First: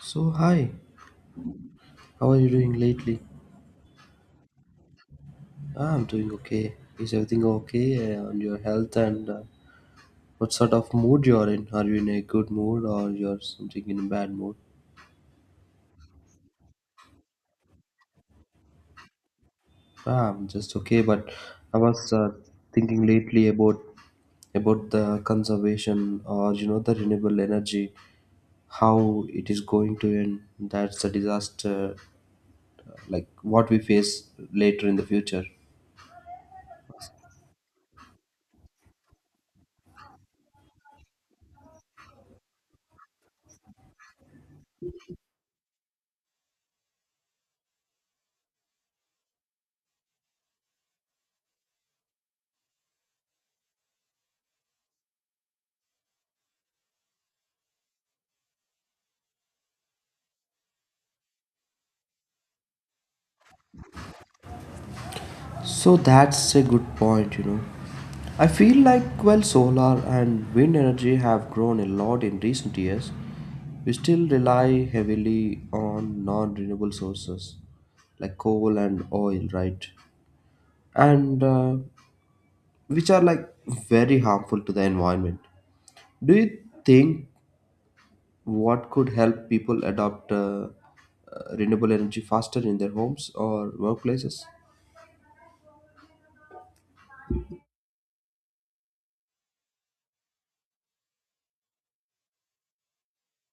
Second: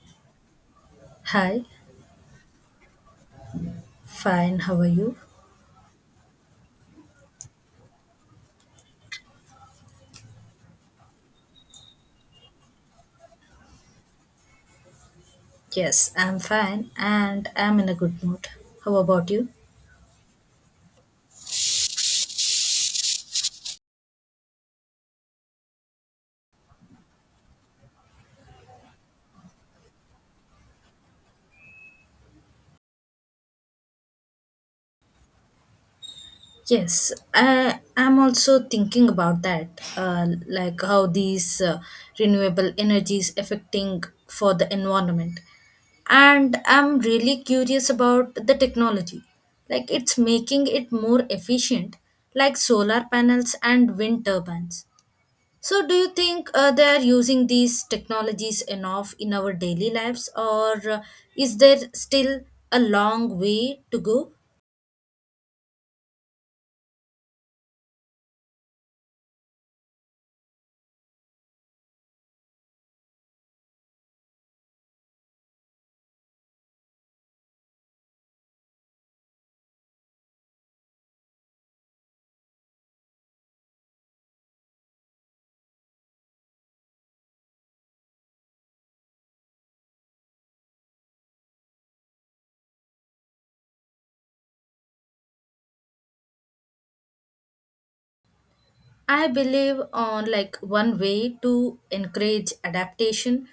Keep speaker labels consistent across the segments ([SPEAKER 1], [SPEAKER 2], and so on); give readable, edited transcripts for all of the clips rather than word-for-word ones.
[SPEAKER 1] So, hi,
[SPEAKER 2] Hi,
[SPEAKER 1] how are you doing lately?
[SPEAKER 2] fine, how are you?
[SPEAKER 1] Ah, I'm doing okay. Is everything okay, on your health and what sort of mood you're in? Are you in a good mood or you're something in a bad mood?
[SPEAKER 2] Yes, I'm fine and I'm in a good mood. How about you?
[SPEAKER 1] Ah, I'm just okay, but I was thinking lately about the conservation or the renewable energy, how it is going to end. That's a disaster, like what we face later in the future.
[SPEAKER 2] Yes, I am also thinking about that, like how these renewable energies affecting for the environment. And I'm really curious about the technology. Like it's making it more efficient, like solar panels and wind turbines. So, do you think they are using these technologies enough in our daily lives, or is there still a long way to go?
[SPEAKER 1] So that's a good point, I feel like while solar and wind energy have grown a lot in recent years, we still rely heavily on non renewable sources like coal and oil, right? And which are like very harmful to the environment. Do you think what could help people adopt renewable energy faster in their homes or workplaces?
[SPEAKER 2] I believe on like one way to encourage adaptation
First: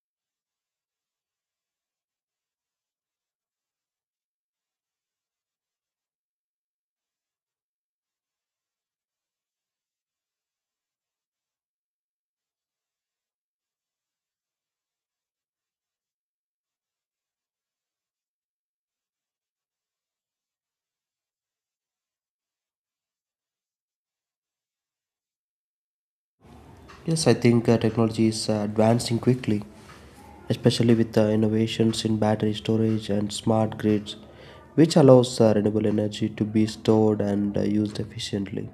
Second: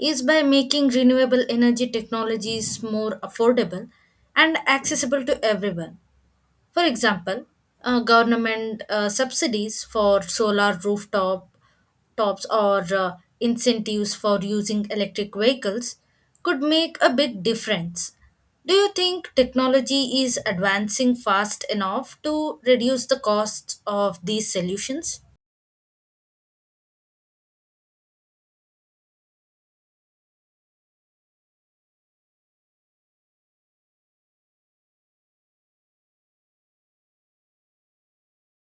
[SPEAKER 2] is by making renewable energy technologies more affordable and accessible to everyone. For example, government subsidies for solar rooftop tops or incentives for using electric vehicles could make a big difference. Do you think technology is advancing fast enough to reduce the costs of these solutions?
[SPEAKER 1] Yes, I think technology is advancing quickly, especially with innovations in battery storage and smart grids, which allows renewable energy to be stored and used efficiently.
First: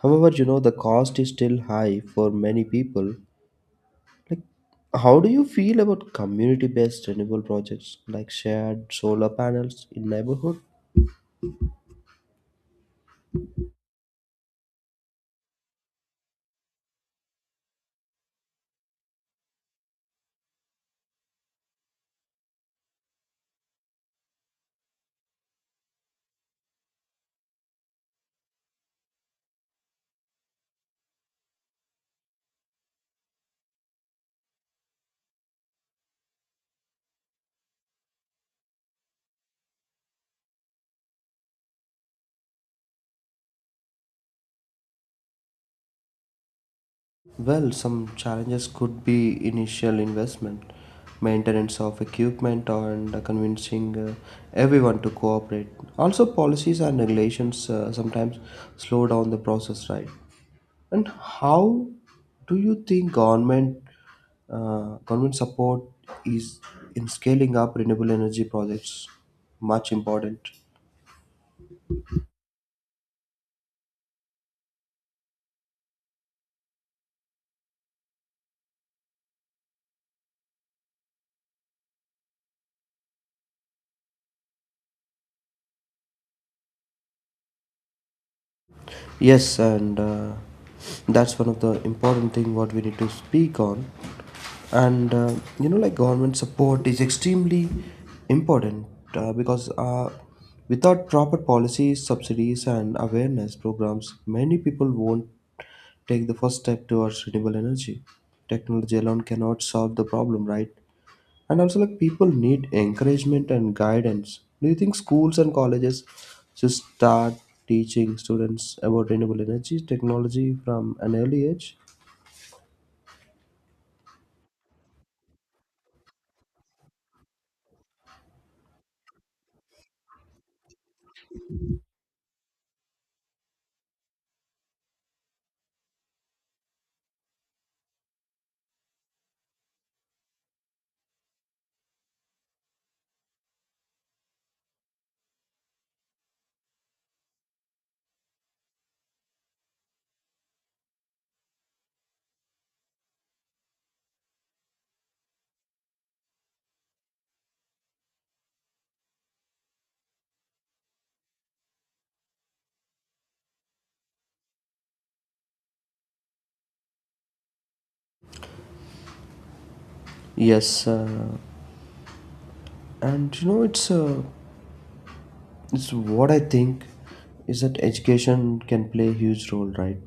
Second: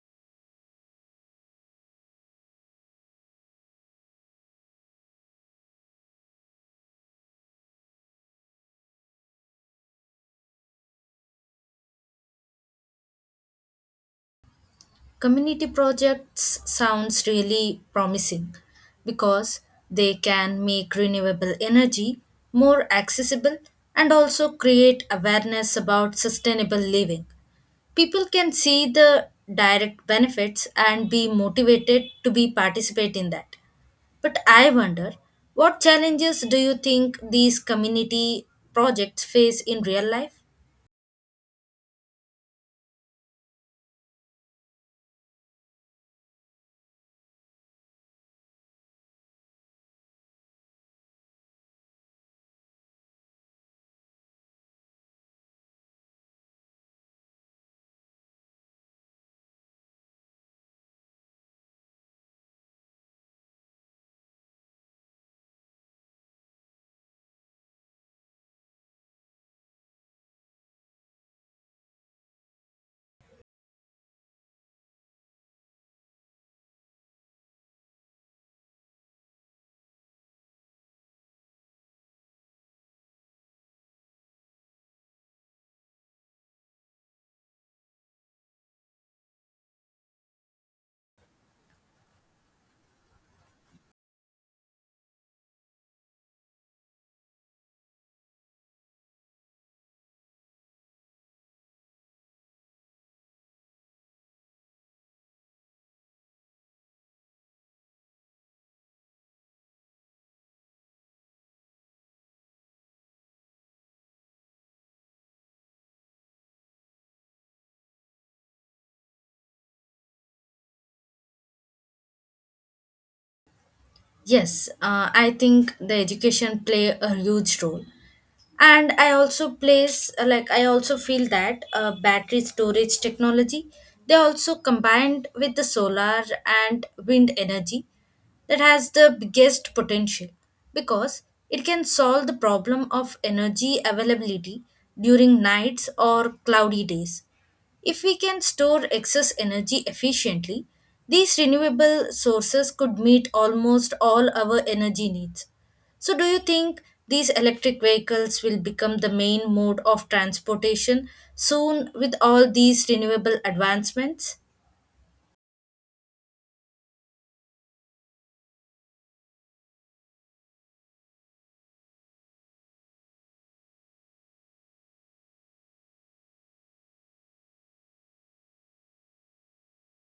[SPEAKER 1] However, the cost is still high for many people. Like, how do you feel about community-based renewable projects like shared solar panels in neighborhood?
[SPEAKER 2] Community projects sounds really promising because they can make renewable energy more accessible and also create awareness about sustainable living. People can see the direct benefits and be motivated to be participate in that. But I wonder what challenges do you think these community projects face in real life?
[SPEAKER 1] Well, some challenges could be initial investment, maintenance of equipment, and convincing everyone to cooperate. Also, policies and regulations sometimes slow down the process, right? And how do you think government support is in scaling up renewable energy projects much important? Yes, and that's one of the important thing what we need to speak on. And like government support is extremely important because without proper policies, subsidies, and awareness programs, many people won't take the first step towards renewable energy. Technology alone cannot solve the problem, right? And also, like people need encouragement and guidance. Do you think schools and colleges should start teaching students about renewable energy technology from an early age?
[SPEAKER 2] Yes, I think the education play a huge role and I also feel that battery storage technology they also combined with the solar and wind energy that has the biggest potential because it can solve the problem of energy availability during nights or cloudy days if we can store excess energy efficiently, these renewable sources could meet almost all our energy needs. So, do you think these electric vehicles will become the main mode of transportation soon with all these renewable advancements?
[SPEAKER 1] Yes, and you know it's so what I think is that education can play a huge role, right?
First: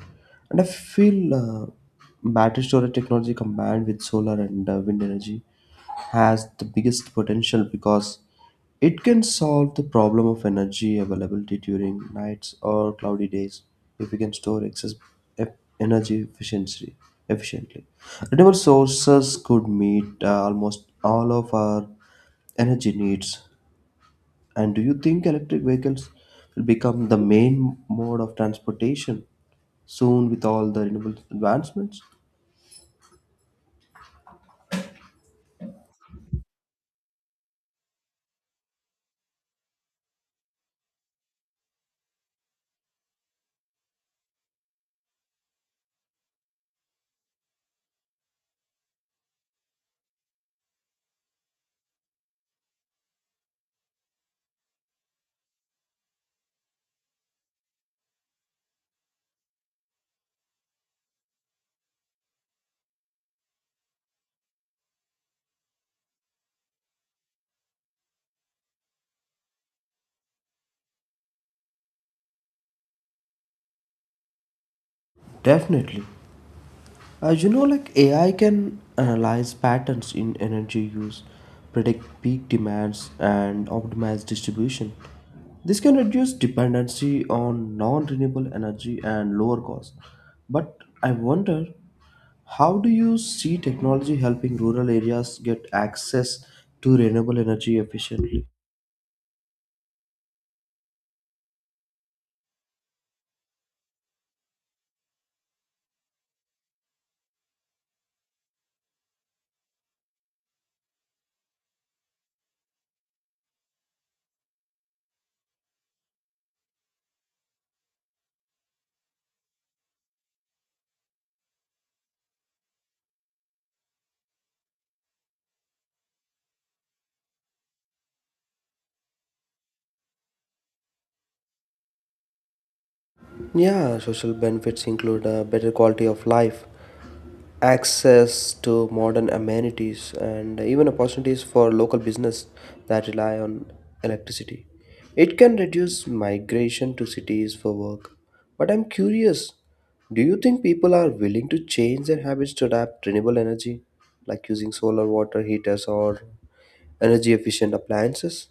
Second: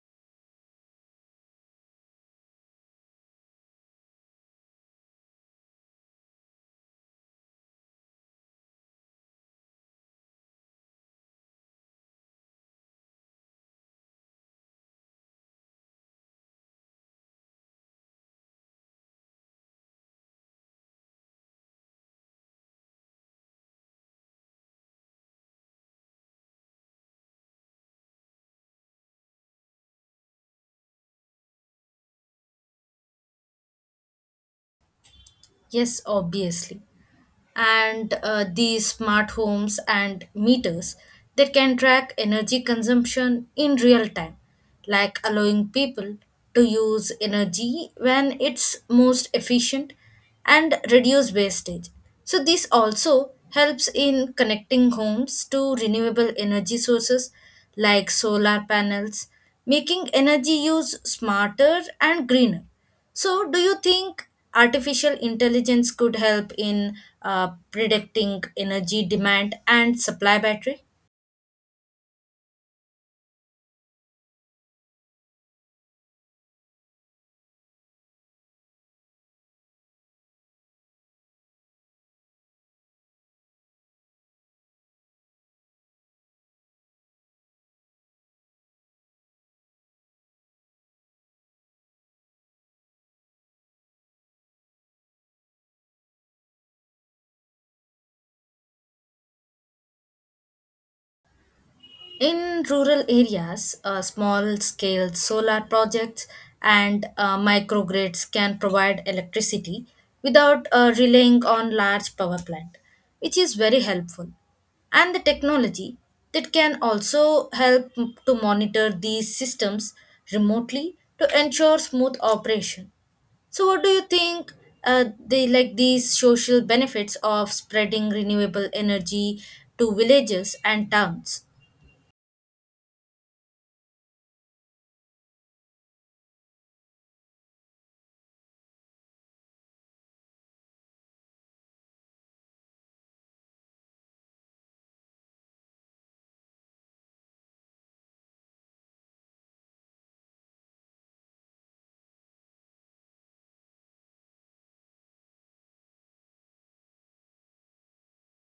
[SPEAKER 1] And I feel battery storage technology combined with solar and wind energy has the biggest potential because it can solve the problem of energy availability during nights or cloudy days if we can store excess e- energy efficiently. Efficiently, renewable sources could meet almost all of our energy needs. And do you think electric vehicles will become the main mode of transportation soon with all the renewable advancements?
[SPEAKER 2] Yes, obviously. And these smart homes and meters that can track energy consumption in real time, like allowing people to use energy when it's most efficient and reduce wastage. So this also helps in connecting homes to renewable energy sources like solar panels, making energy use smarter and greener. So, do you think artificial intelligence could help in predicting energy demand and supply battery?
[SPEAKER 1] Definitely. As you know, like AI can analyze patterns in energy use, predict peak demands, and optimize distribution. This can reduce dependency on non renewable energy and lower costs. But I wonder, how do you see technology helping rural areas get access to renewable energy efficiently?
[SPEAKER 2] In rural areas, small scale solar projects and microgrids can provide electricity without relying on large power plant, which is very helpful. And the technology that can also help to monitor these systems remotely to ensure smooth operation. So, what do you think? The like these social benefits of spreading renewable energy to villages and towns.
[SPEAKER 1] Yeah, social benefits include a better quality of life, access to modern amenities, and even opportunities for local business that rely on electricity. It can reduce migration to cities for work. But I'm curious, do you think people are willing to change their habits to adapt renewable energy, like using solar water heaters or energy efficient appliances?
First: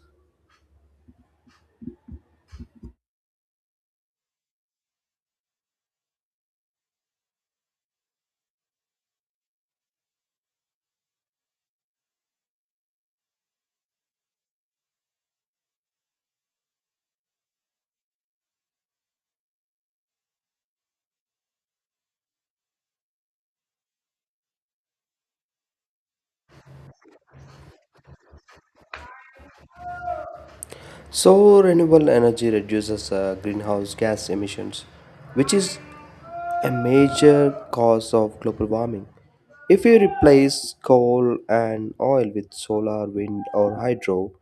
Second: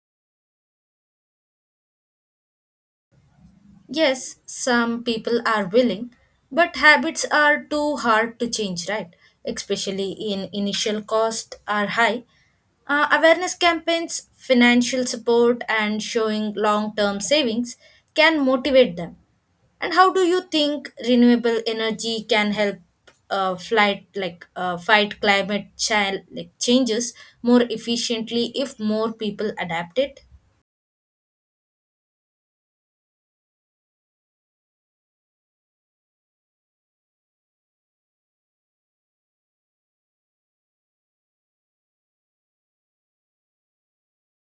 [SPEAKER 2] Yes, some people are willing, but habits are too hard to change, right? Especially in initial costs are high. Awareness campaigns, financial support, and showing long term savings can motivate them. And how do you think renewable energy can help fight climate like changes more efficiently if more people adapt it?
[SPEAKER 1] So, renewable energy reduces greenhouse gas emissions, which is a major cause of global warming. If we replace coal and oil with solar, wind, or hydro,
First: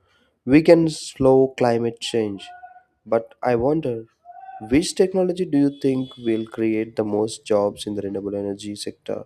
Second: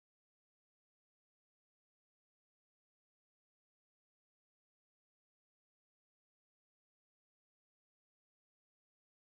[SPEAKER 1] we can slow climate change. But I wonder, which technology do you think will create the most jobs in the renewable energy sector?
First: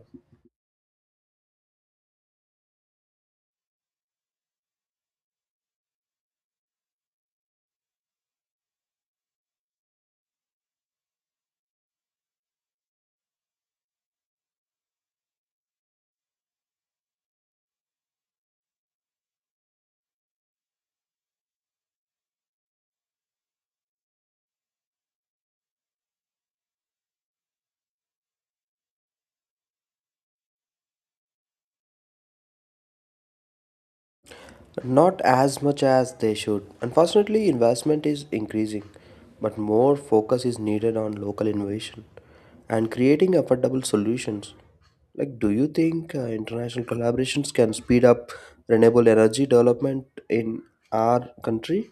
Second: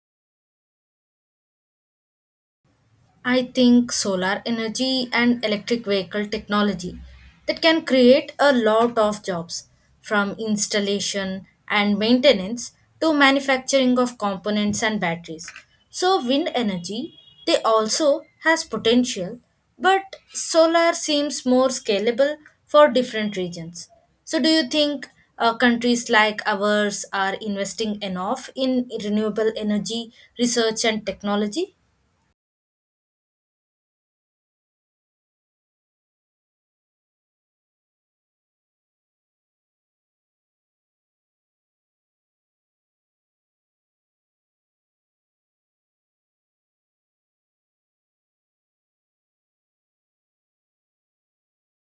[SPEAKER 2] I think solar energy and electric vehicle technology that can create a lot of jobs from installation and maintenance to manufacturing of components and batteries. So wind energy they also has potential but solar seems more scalable for different regions. So do you think countries like ours are investing enough in renewable energy research and technology?
[SPEAKER 1] Not as much as they should. Unfortunately, investment is increasing, but more focus is needed on local innovation and creating affordable solutions. Like, do you think international collaborations can speed up renewable energy development in our country?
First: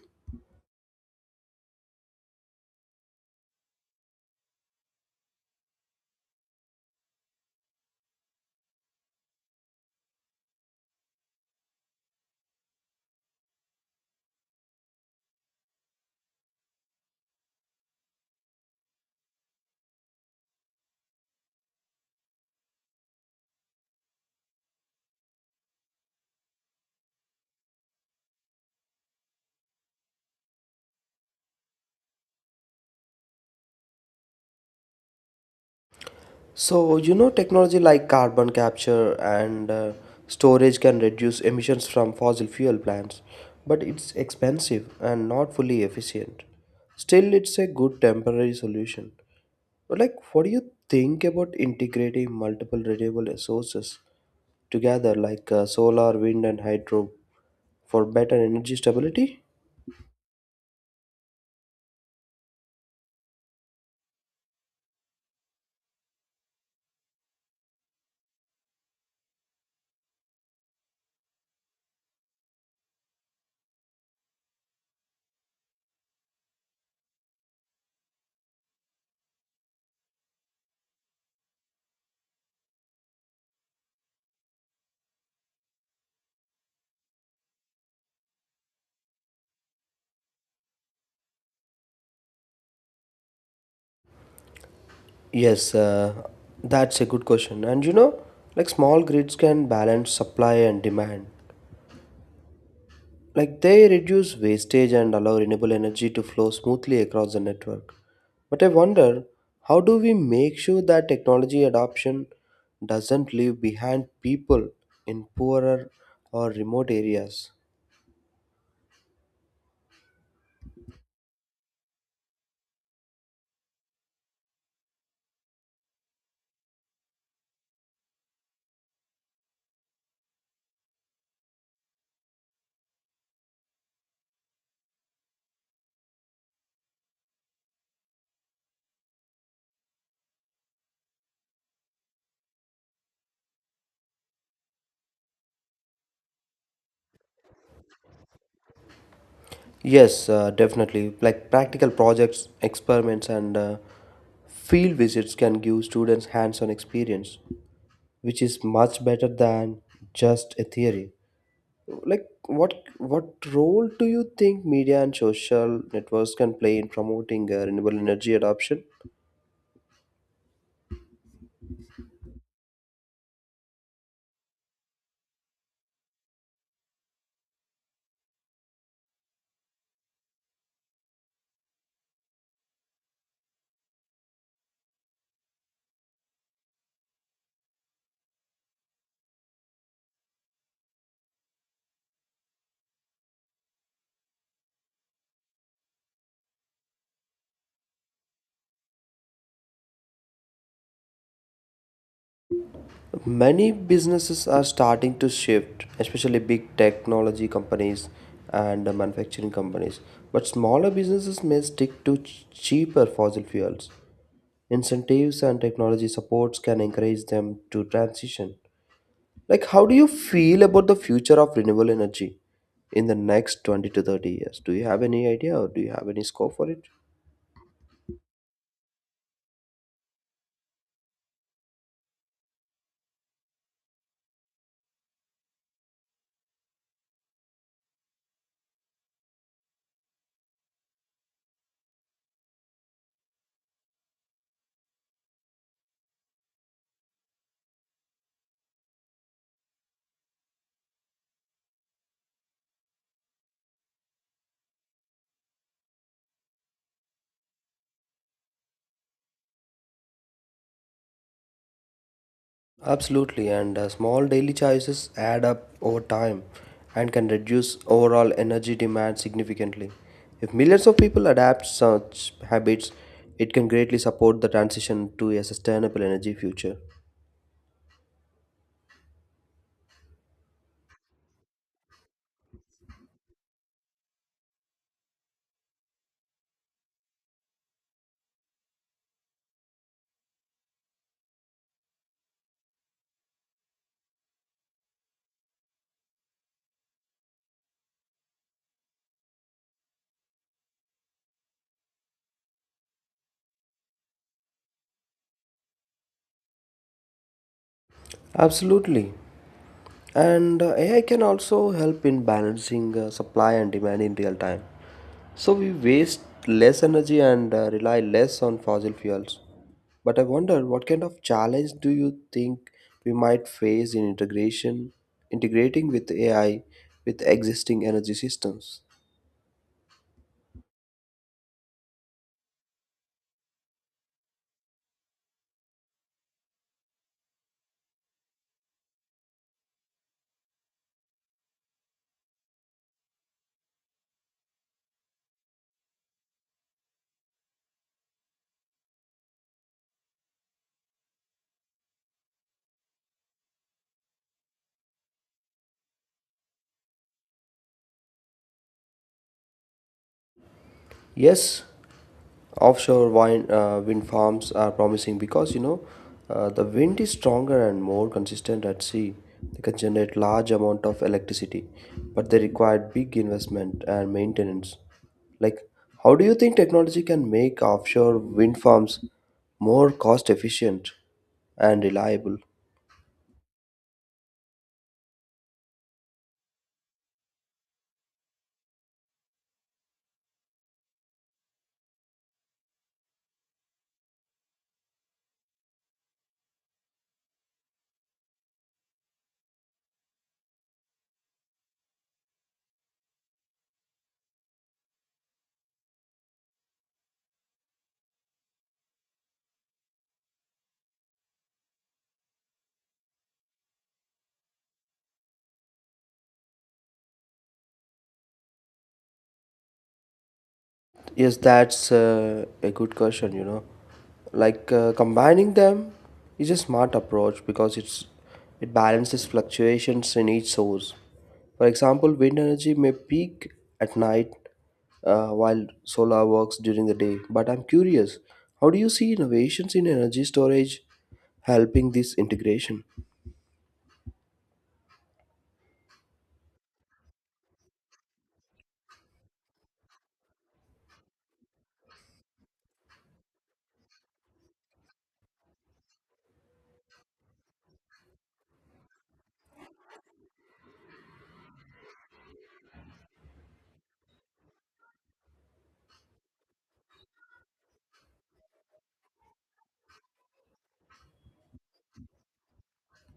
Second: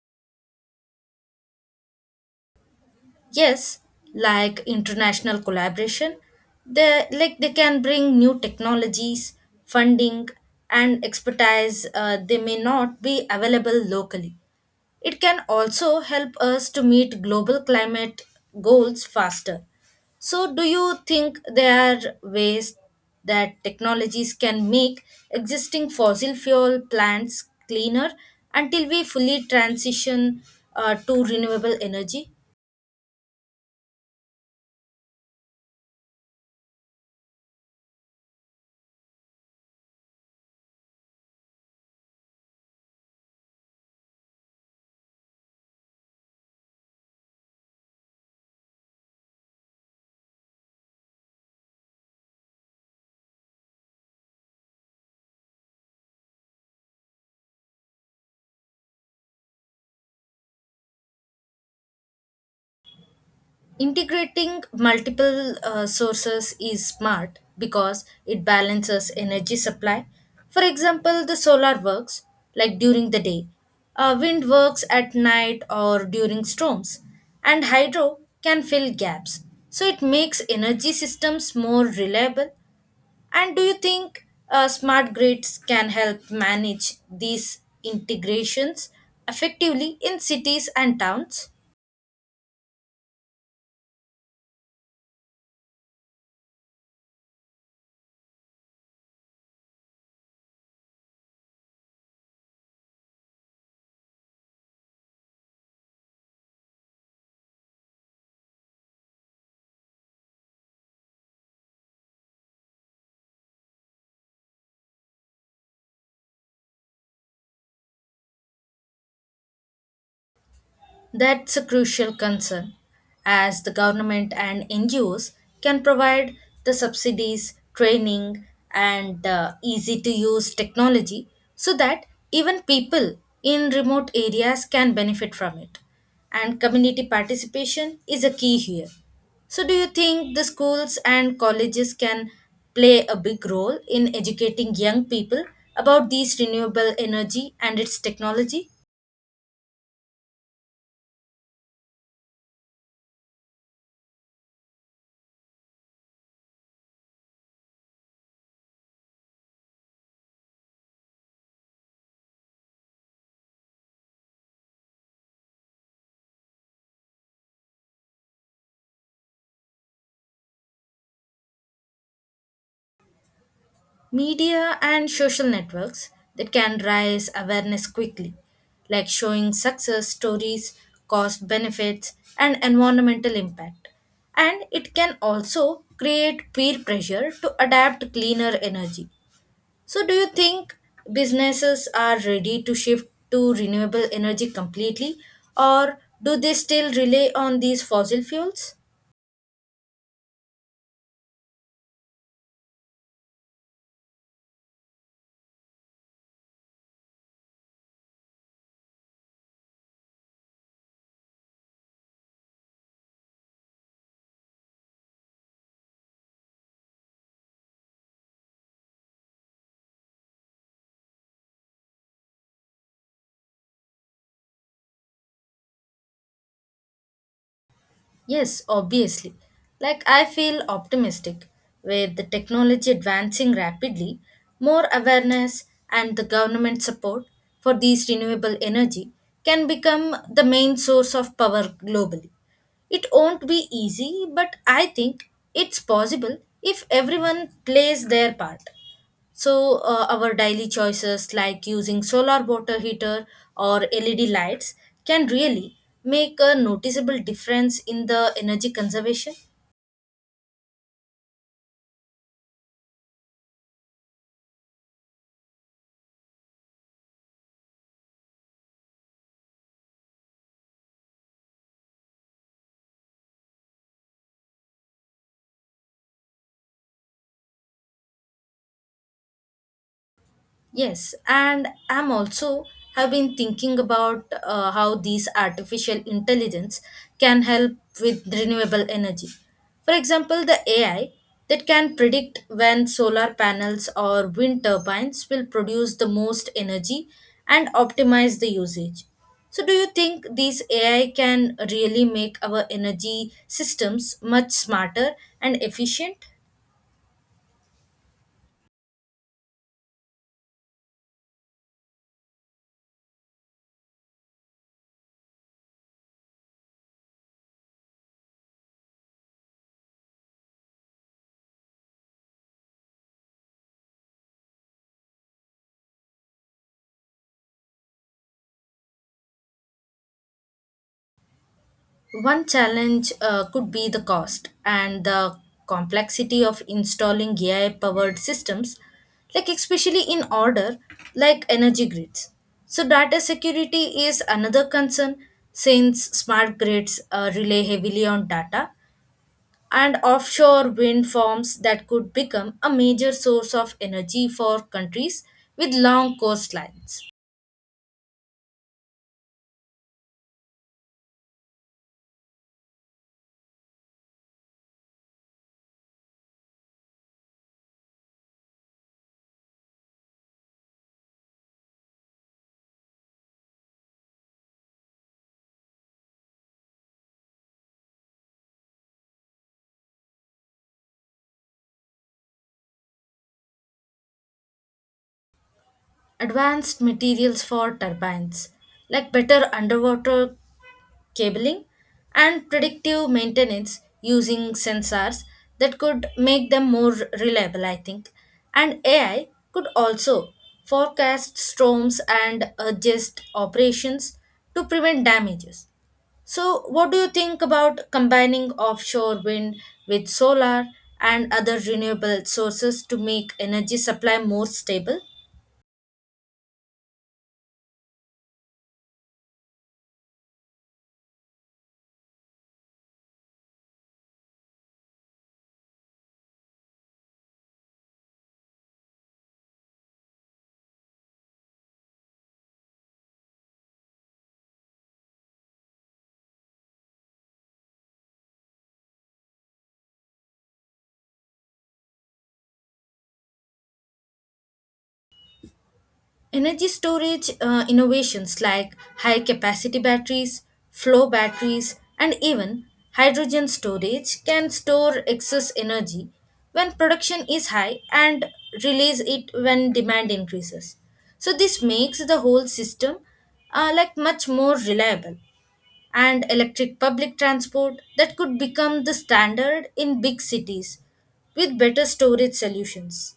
[SPEAKER 2] Yes, like international collaboration they can bring new technologies, funding, and expertise they may not be available locally. It can also help us to meet global climate goals faster. So do you think there are ways that technologies can make existing fossil fuel plants cleaner until we fully transition to renewable energy?
[SPEAKER 1] So, you know, technology like carbon capture and storage can reduce emissions from fossil fuel plants, but it's expensive and not fully efficient. Still, it's a good temporary solution. But, like, what do you think about integrating multiple renewable sources together, like solar, wind, and hydro, for better energy stability?
[SPEAKER 2] Integrating multiple sources is smart because it balances energy supply. For example, the solar works like during the day, wind works at night or during storms, and hydro can fill gaps. So it makes energy systems more reliable. And do you think smart grids can help manage these integrations effectively in cities and towns?
[SPEAKER 1] Yes, that's a good question. And you know, like small grids can balance supply and demand. Like they reduce wastage and allow renewable energy to flow smoothly across the network. But I wonder, how do we make sure that technology adoption doesn't leave behind people in poorer or remote areas?
[SPEAKER 2] That's a crucial concern, as the government and NGOs can provide the subsidies, training, and easy to use technology so that even people in remote areas can benefit from it. And community participation is a key here. So, do you think the schools and colleges can play a big role in educating young people about these renewable energy and its technology?
[SPEAKER 1] Yes, definitely. Like practical projects, experiments, and field visits can give students hands on experience, which is much better than just a theory. Like what role do you think media and social networks can play in promoting renewable energy adoption?
[SPEAKER 2] Media and social networks that can raise awareness quickly, like showing success stories, cost benefits, and environmental impact. And it can also create peer pressure to adapt cleaner energy. So, do you think businesses are ready to shift to renewable energy completely, or do they still rely on these fossil fuels?
[SPEAKER 1] Many businesses are starting to shift, especially big technology companies and manufacturing companies, but smaller businesses may stick to cheaper fossil fuels. Incentives and technology supports can encourage them to transition. Like, how do you feel about the future of renewable energy in the next 20 to 30 years? Do you have any idea or do you have any scope for it?
[SPEAKER 2] Yes, obviously. Like, I feel optimistic. With the technology advancing rapidly, more awareness and the government support for these renewable energy can become the main source of power globally. It won't be easy, but I think it's possible if everyone plays their part. So our daily choices like using solar water heater or led lights can really make a noticeable difference in the energy conservation.
[SPEAKER 1] Absolutely, and small daily choices add up over time and can reduce overall energy demand significantly. If millions of people adapt such habits, it can greatly support the transition to a sustainable energy future.
[SPEAKER 2] Yes, and I'm also have been thinking about how these artificial intelligence can help with renewable energy. For example, the AI that can predict when solar panels or wind turbines will produce the most energy and optimize the usage. So, do you think these AI can really make our energy systems much smarter and efficient?
[SPEAKER 1] Absolutely. And AI can also help in balancing supply and demand in real time. So we waste less energy and rely less on fossil fuels. But I wonder, what kind of challenge do you think we might face in integration integrating with AI with existing energy systems?
[SPEAKER 2] One challenge could be the cost and the complexity of installing AI powered systems, like especially in order, like energy grids. So, data security is another concern since smart grids rely heavily on data, and offshore wind farms that could become a major source of energy for countries with long coastlines.
[SPEAKER 1] Yes, offshore wind farms are promising because you know the wind is stronger and more consistent at sea. They can generate large amount of electricity, but they require big investment and maintenance. Like, how do you think technology can make offshore wind farms more cost efficient and reliable?
[SPEAKER 2] Advanced materials for turbines, like better underwater cabling, and predictive maintenance using sensors that could make them more reliable, I think. And AI could also forecast storms and adjust operations to prevent damages. So, what do you think about combining offshore wind with solar and other renewable sources to make energy supply more stable?
[SPEAKER 1] Yes, that's a good question, you know. Like combining them is a smart approach because it balances fluctuations in each source. For example, wind energy may peak at night while solar works during the day. But I'm curious, how do you see innovations in energy storage helping this integration?
[SPEAKER 2] Energy storage innovations like high capacity batteries, flow batteries, and even hydrogen storage can store excess energy when production is high and release it when demand increases. So, this makes the whole system much more reliable. And electric public transport that could become the standard in big cities with better storage solutions.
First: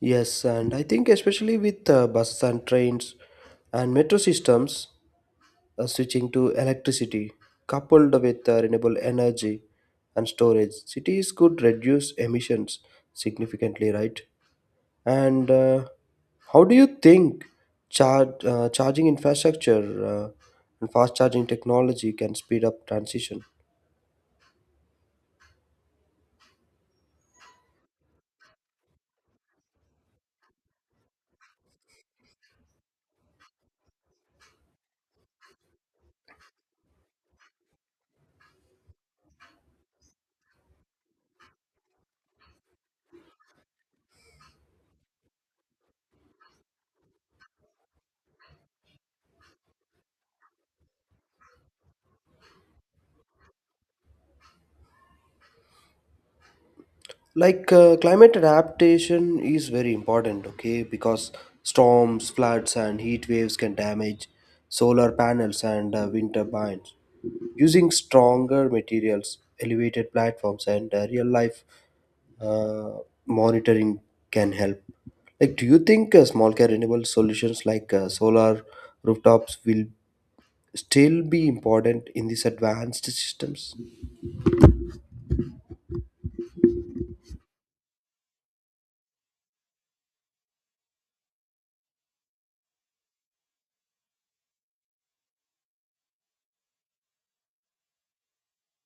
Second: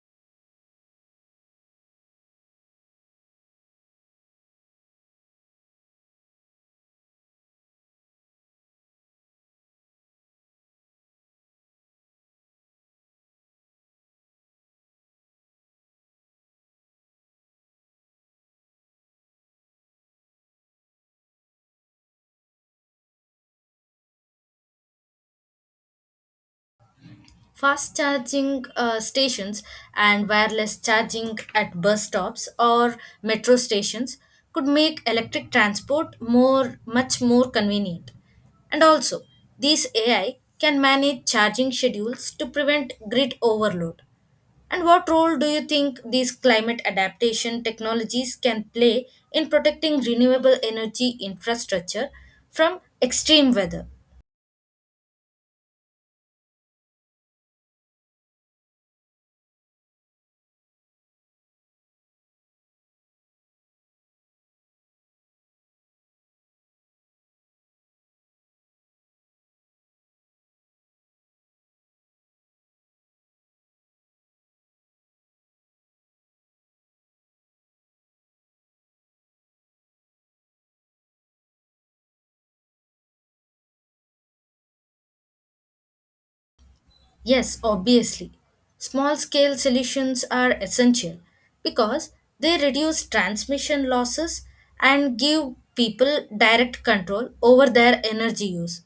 [SPEAKER 1] Yes, and I think especially with buses and trains and metro systems, switching to electricity coupled with renewable energy and storage cities could reduce emissions significantly, right? And how do you think charging infrastructure and fast charging technology can speed up transition?
[SPEAKER 2] Fast charging stations and wireless charging at bus stops or metro stations could make electric transport more much more convenient. And also, these AI can manage charging schedules to prevent grid overload. And what role do you think these climate adaptation technologies can play in protecting renewable energy infrastructure from extreme weather?
[SPEAKER 1] Like climate adaptation is very important, okay, because storms, floods, and heat waves can damage solar panels and wind turbines. Using stronger materials, elevated platforms, and real life uh, monitoring can help. Like, do you think small care renewable solutions like solar rooftops will still be important in these advanced systems?
[SPEAKER 2] Yes, obviously. Small scale solutions are essential because they reduce transmission losses and give people direct control over their energy use.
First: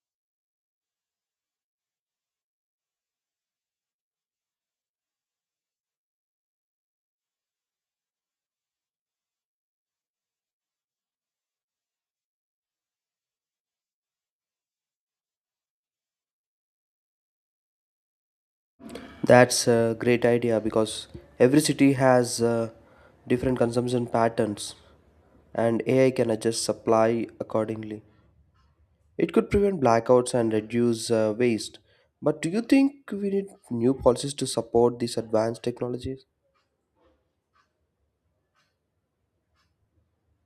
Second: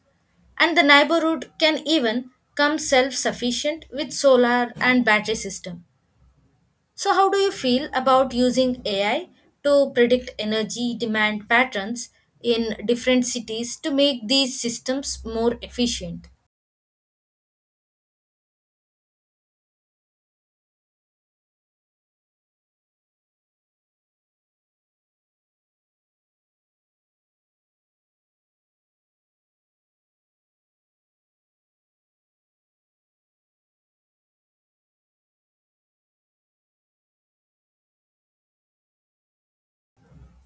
[SPEAKER 2] And the neighborhood can even come self sufficient with solar and battery system. So how do you feel about using AI to predict energy demand patterns in different cities to make these systems more efficient?
[SPEAKER 1] That's a great idea because every city has different consumption patterns and AI can adjust supply accordingly. It could prevent blackouts and reduce waste. But do you think we need new policies to support these advanced technologies?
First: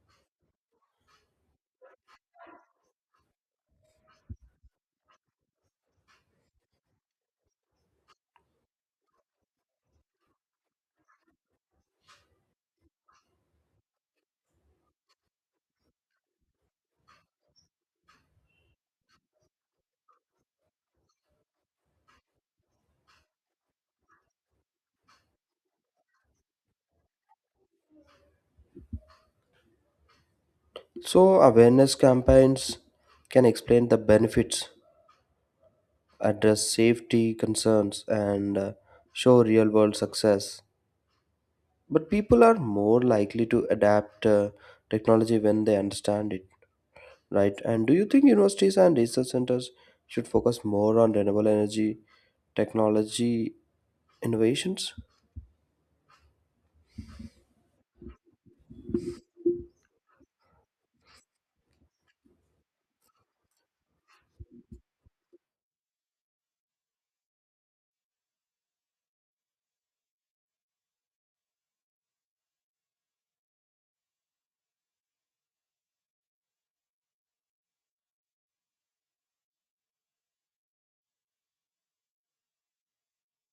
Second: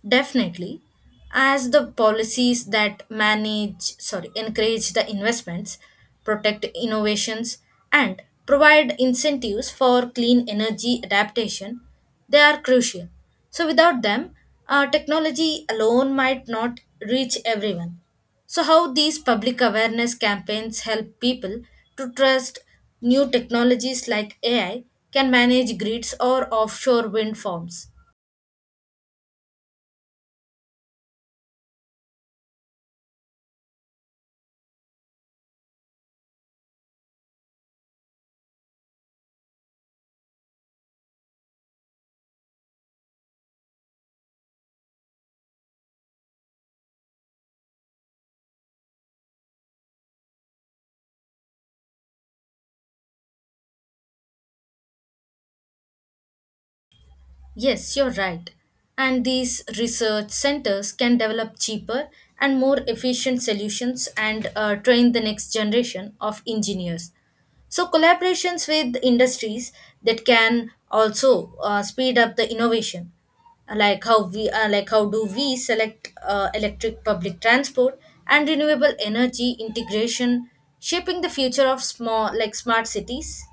[SPEAKER 2] Definitely, as the policies that manage, sorry, encourage the investments, protect innovations, and provide incentives for clean energy adaptation, they are crucial. So, without them, technology alone might not reach everyone. So, how these public awareness campaigns help people to trust new technologies like AI can manage grids or offshore wind farms.
[SPEAKER 1] So, awareness campaigns can explain the benefits, address safety concerns, and show real world success. But people are more likely to adapt technology when they understand it. Right. And do you think universities and research centers should focus more on renewable energy technology innovations?
[SPEAKER 2] Yes, you're right. And these research centers can develop cheaper and more efficient solutions and train the next generation of engineers. So, collaborations with industries that can also speed up the innovation, like how do we select electric public transport and renewable energy integration, shaping the future of small like smart cities.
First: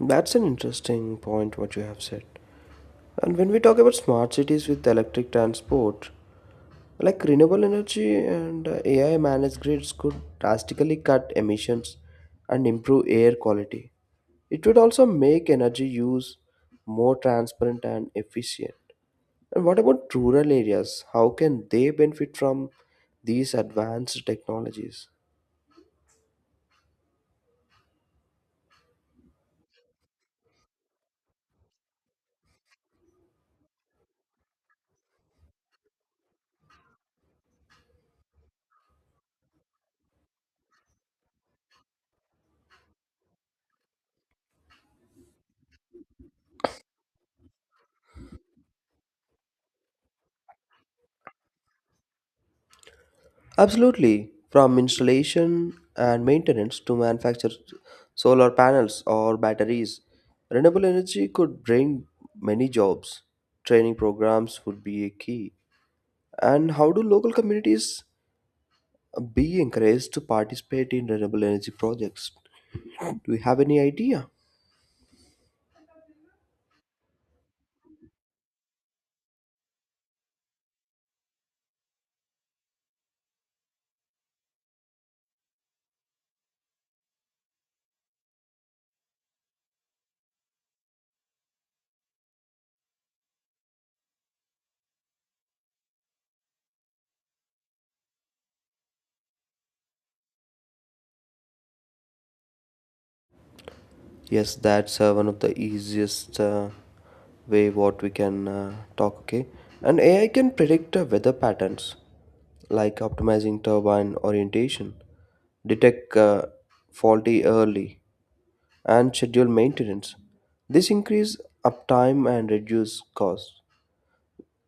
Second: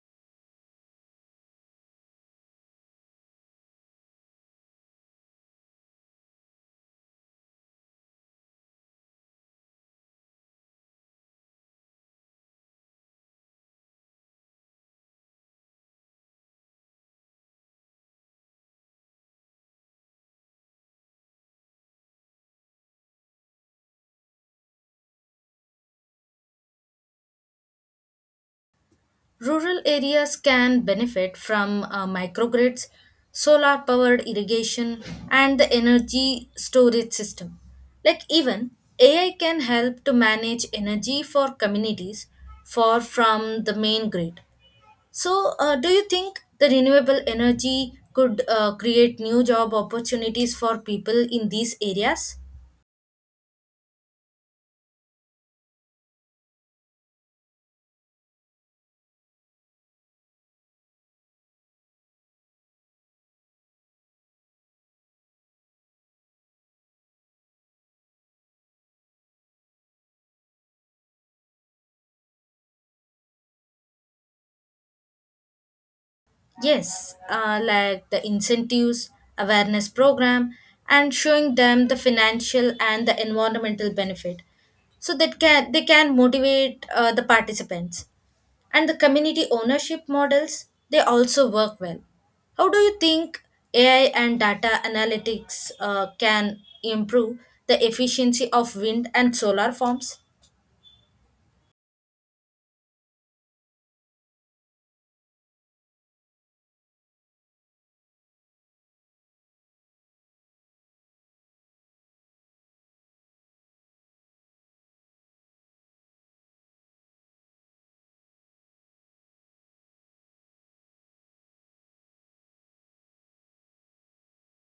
[SPEAKER 1] That's an interesting point what you have said. And when we talk about smart cities with electric transport, like renewable energy and AI managed grids could drastically cut emissions and improve air quality. It would also make energy use more transparent and efficient. And what about rural areas? How can they benefit from these advanced technologies?
[SPEAKER 2] Rural areas can benefit from microgrids, solar powered irrigation, and the energy storage system. Like, even AI can help to manage energy for communities far from the main grid. So, do you think the renewable energy could create new job opportunities for people in these areas?
[SPEAKER 1] Absolutely. From installation and maintenance to manufacture solar panels or batteries, renewable energy could bring many jobs. Training programs would be a key. And how do local communities be encouraged to participate in renewable energy projects? Do you have any idea?
[SPEAKER 2] Yes, like the incentives, awareness program, and showing them the financial and the environmental benefit, so that can they can motivate the participants. And the community ownership models they also work well. How do you think AI and data analytics can improve the efficiency of wind and solar farms?
[SPEAKER 1] Yes, that's one of the easiest way what we can talk. Okay, and AI can predict weather patterns like optimizing turbine orientation, detect faulty early, and schedule maintenance. This increase uptime and reduce costs.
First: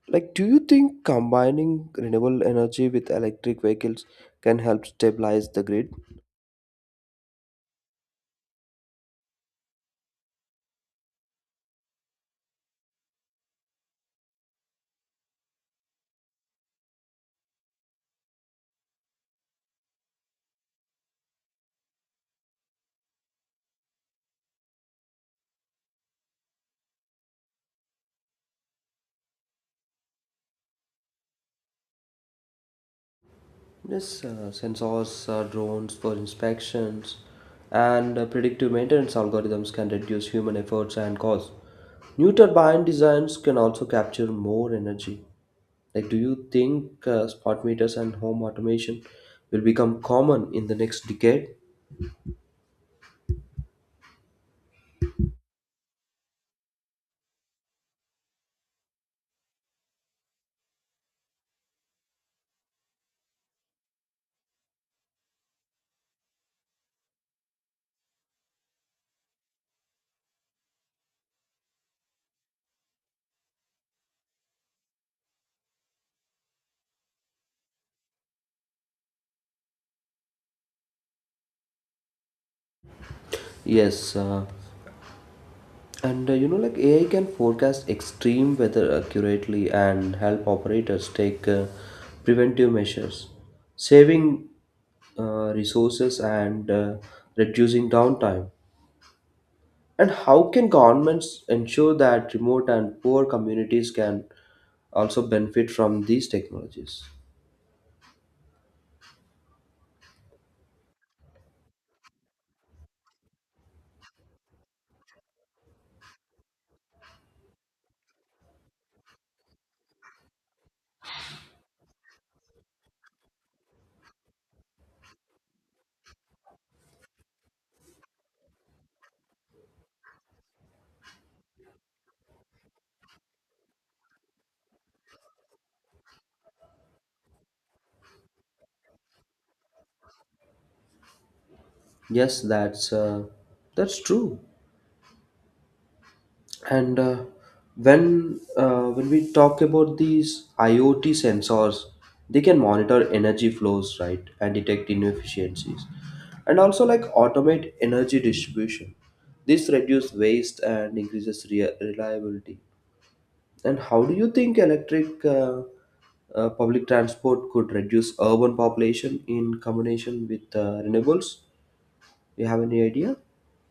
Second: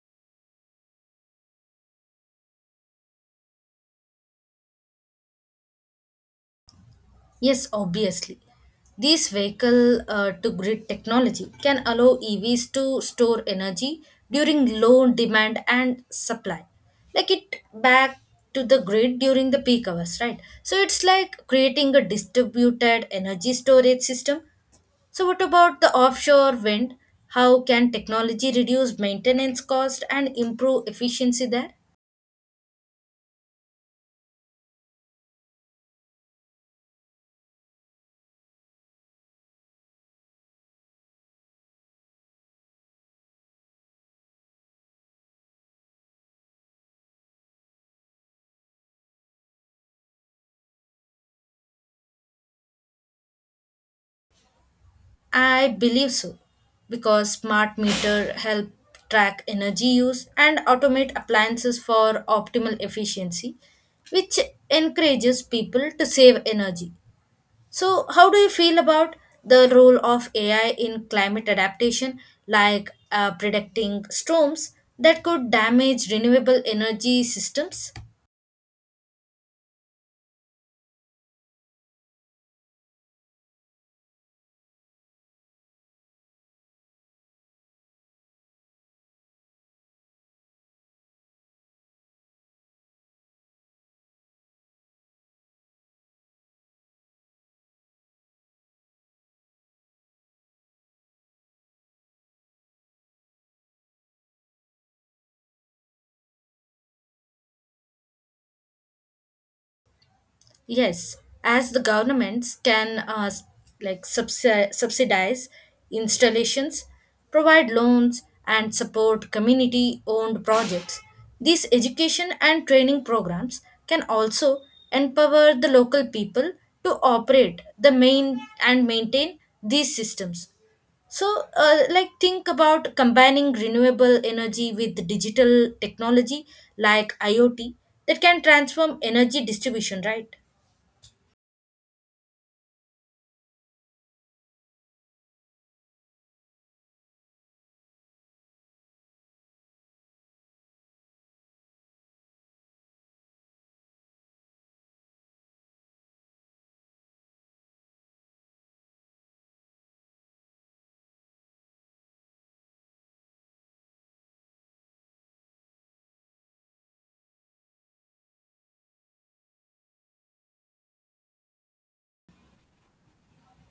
[SPEAKER 1] Like, do you think combining renewable energy with electric vehicles can help stabilize the grid?
[SPEAKER 2] Yes, obviously. These vehicle to grid technology can allow EVs to store energy during low demand and supply, like it back to the grid during the peak hours, right? So it's like creating a distributed energy storage system. So, what about the offshore wind? How can technology reduce maintenance cost and improve efficiency there?
[SPEAKER 1] Yes, sensors, drones for inspections, and predictive maintenance algorithms can reduce human efforts and costs. New turbine designs can also capture more energy. Like, do you think smart meters and home automation will become common in the next decade?
[SPEAKER 2] I believe so, because smart meter help track energy use and automate appliances for optimal efficiency, which encourages people to save energy. So, how do you feel about the role of AI in climate adaptation, like predicting storms that could damage renewable energy systems?
[SPEAKER 1] Yes, and you know, like AI can forecast extreme weather accurately and help operators take preventive measures, saving resources and reducing downtime. And how can governments ensure that remote and poor communities can also benefit from these technologies?
[SPEAKER 2] Yes, as the governments can subsidize installations, provide loans, and support community owned projects. These education and training programs can also empower the local people to operate the main and maintain these systems. So, think about combining renewable energy with digital technology like IoT that can transform energy distribution, right?
[SPEAKER 1] Yes, that's true. And when we talk about these IoT sensors, they can monitor energy flows, right? And detect inefficiencies and also like automate energy distribution. This reduces waste and increases reliability. And how do you think electric public transport could reduce urban population in combination with renewables? Do you have any idea?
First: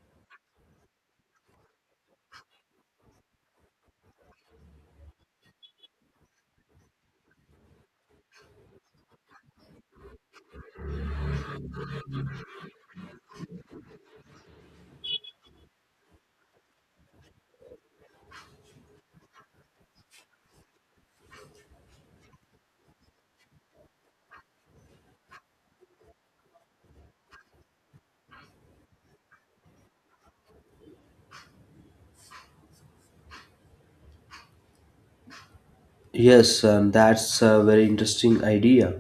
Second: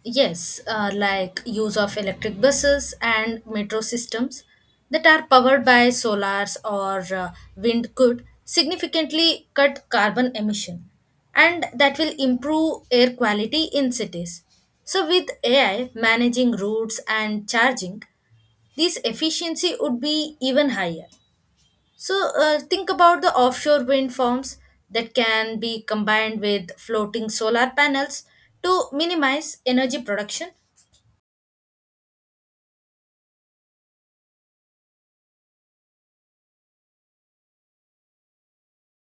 [SPEAKER 2] Yes, like use of electric buses and metro systems that are powered by solars or wind could significantly cut carbon emission and that will improve air quality in cities. So with AI managing routes and charging, this efficiency would be even higher. So think about the offshore wind farms that can be combined with floating solar panels to minimize energy production.
[SPEAKER 1] Yes, that's a very interesting idea.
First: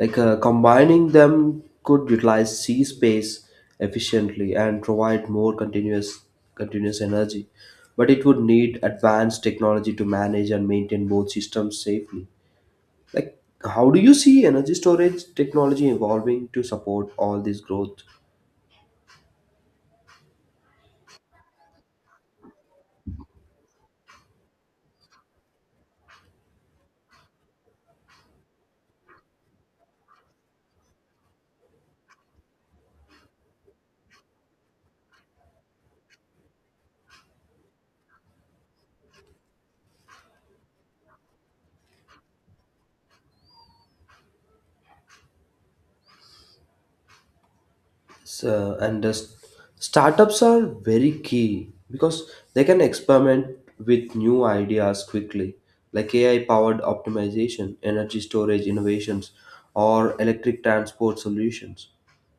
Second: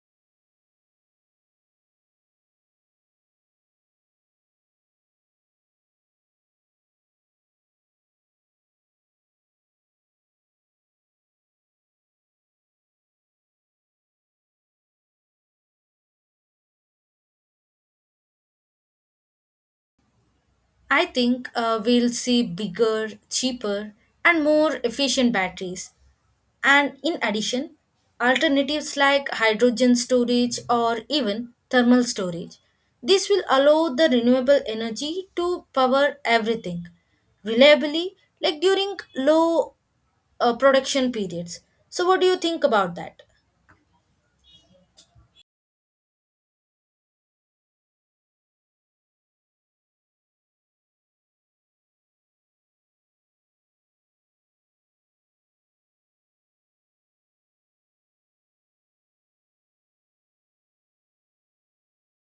[SPEAKER 1] Like combining them could utilize sea space efficiently and provide more continuous energy, but it would need advanced technology to manage and maintain both systems safely. Like, how do you see energy storage technology evolving to support all this growth?
[SPEAKER 2] I think we'll see bigger, cheaper, and more efficient batteries. And in addition, alternatives like hydrogen storage or even thermal storage. This will allow the renewable energy to power everything reliably, like during low production periods. So, what do you think about that?
[SPEAKER 1] So, and startups are very key because they can experiment with new ideas quickly, like AI powered optimization, energy storage innovations, or electric transport solutions.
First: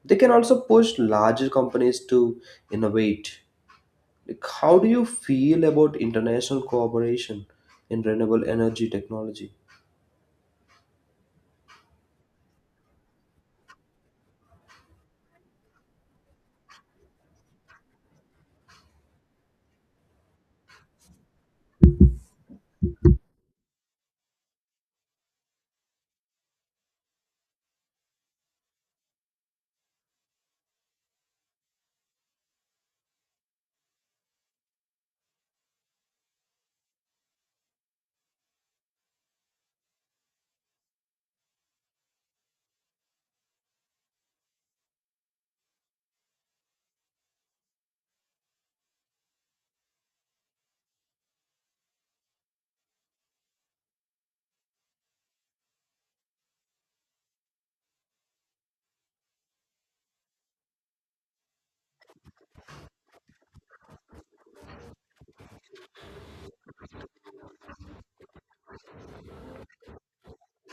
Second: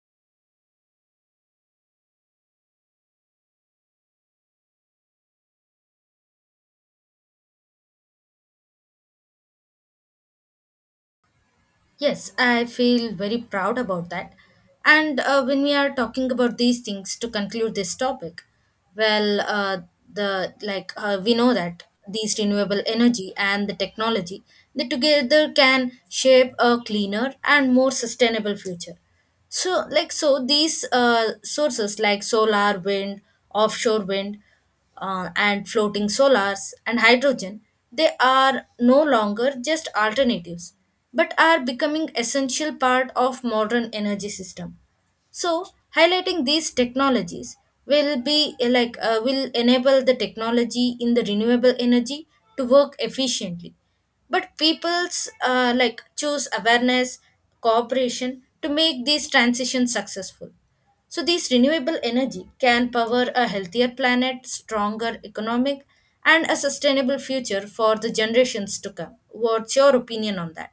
[SPEAKER 1] They can also push larger companies to innovate. Like, how do you feel about international cooperation in renewable energy technology?
[SPEAKER 2] Yes, I feel very proud about that. And when we are talking about these things to conclude this topic, well, the like we know that these renewable energy and the technology they together can shape a cleaner and more sustainable future. So, these sources like solar, wind, offshore wind and floating solars and hydrogen, they are no longer just alternatives, but are becoming essential part of modern energy system. So, highlighting these technologies will be like will enable the technology in the renewable energy to work efficiently. But people's like choose awareness, cooperation to make these transitions successful. So these renewable energy can power a healthier planet, stronger economic, and a sustainable future for the generations to come. What's your opinion on that?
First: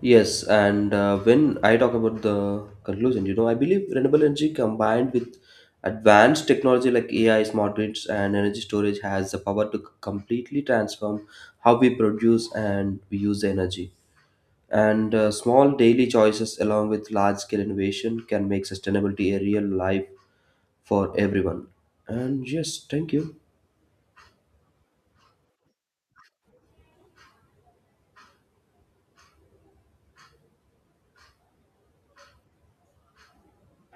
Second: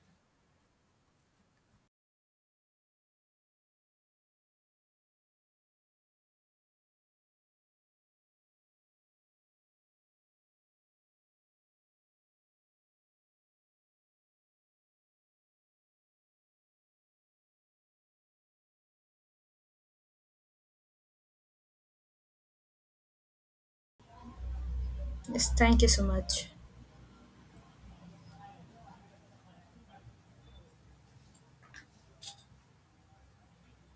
[SPEAKER 1] Yes, and when I talk about the conclusion, you know, I believe renewable energy combined with advanced technology like AI, smart grids, and energy storage has the power to completely transform how we produce and we use the energy. And small daily choices, along with large scale innovation, can make sustainability a real life for everyone. And yes, thank you.
[SPEAKER 2] Yes, thank you so much.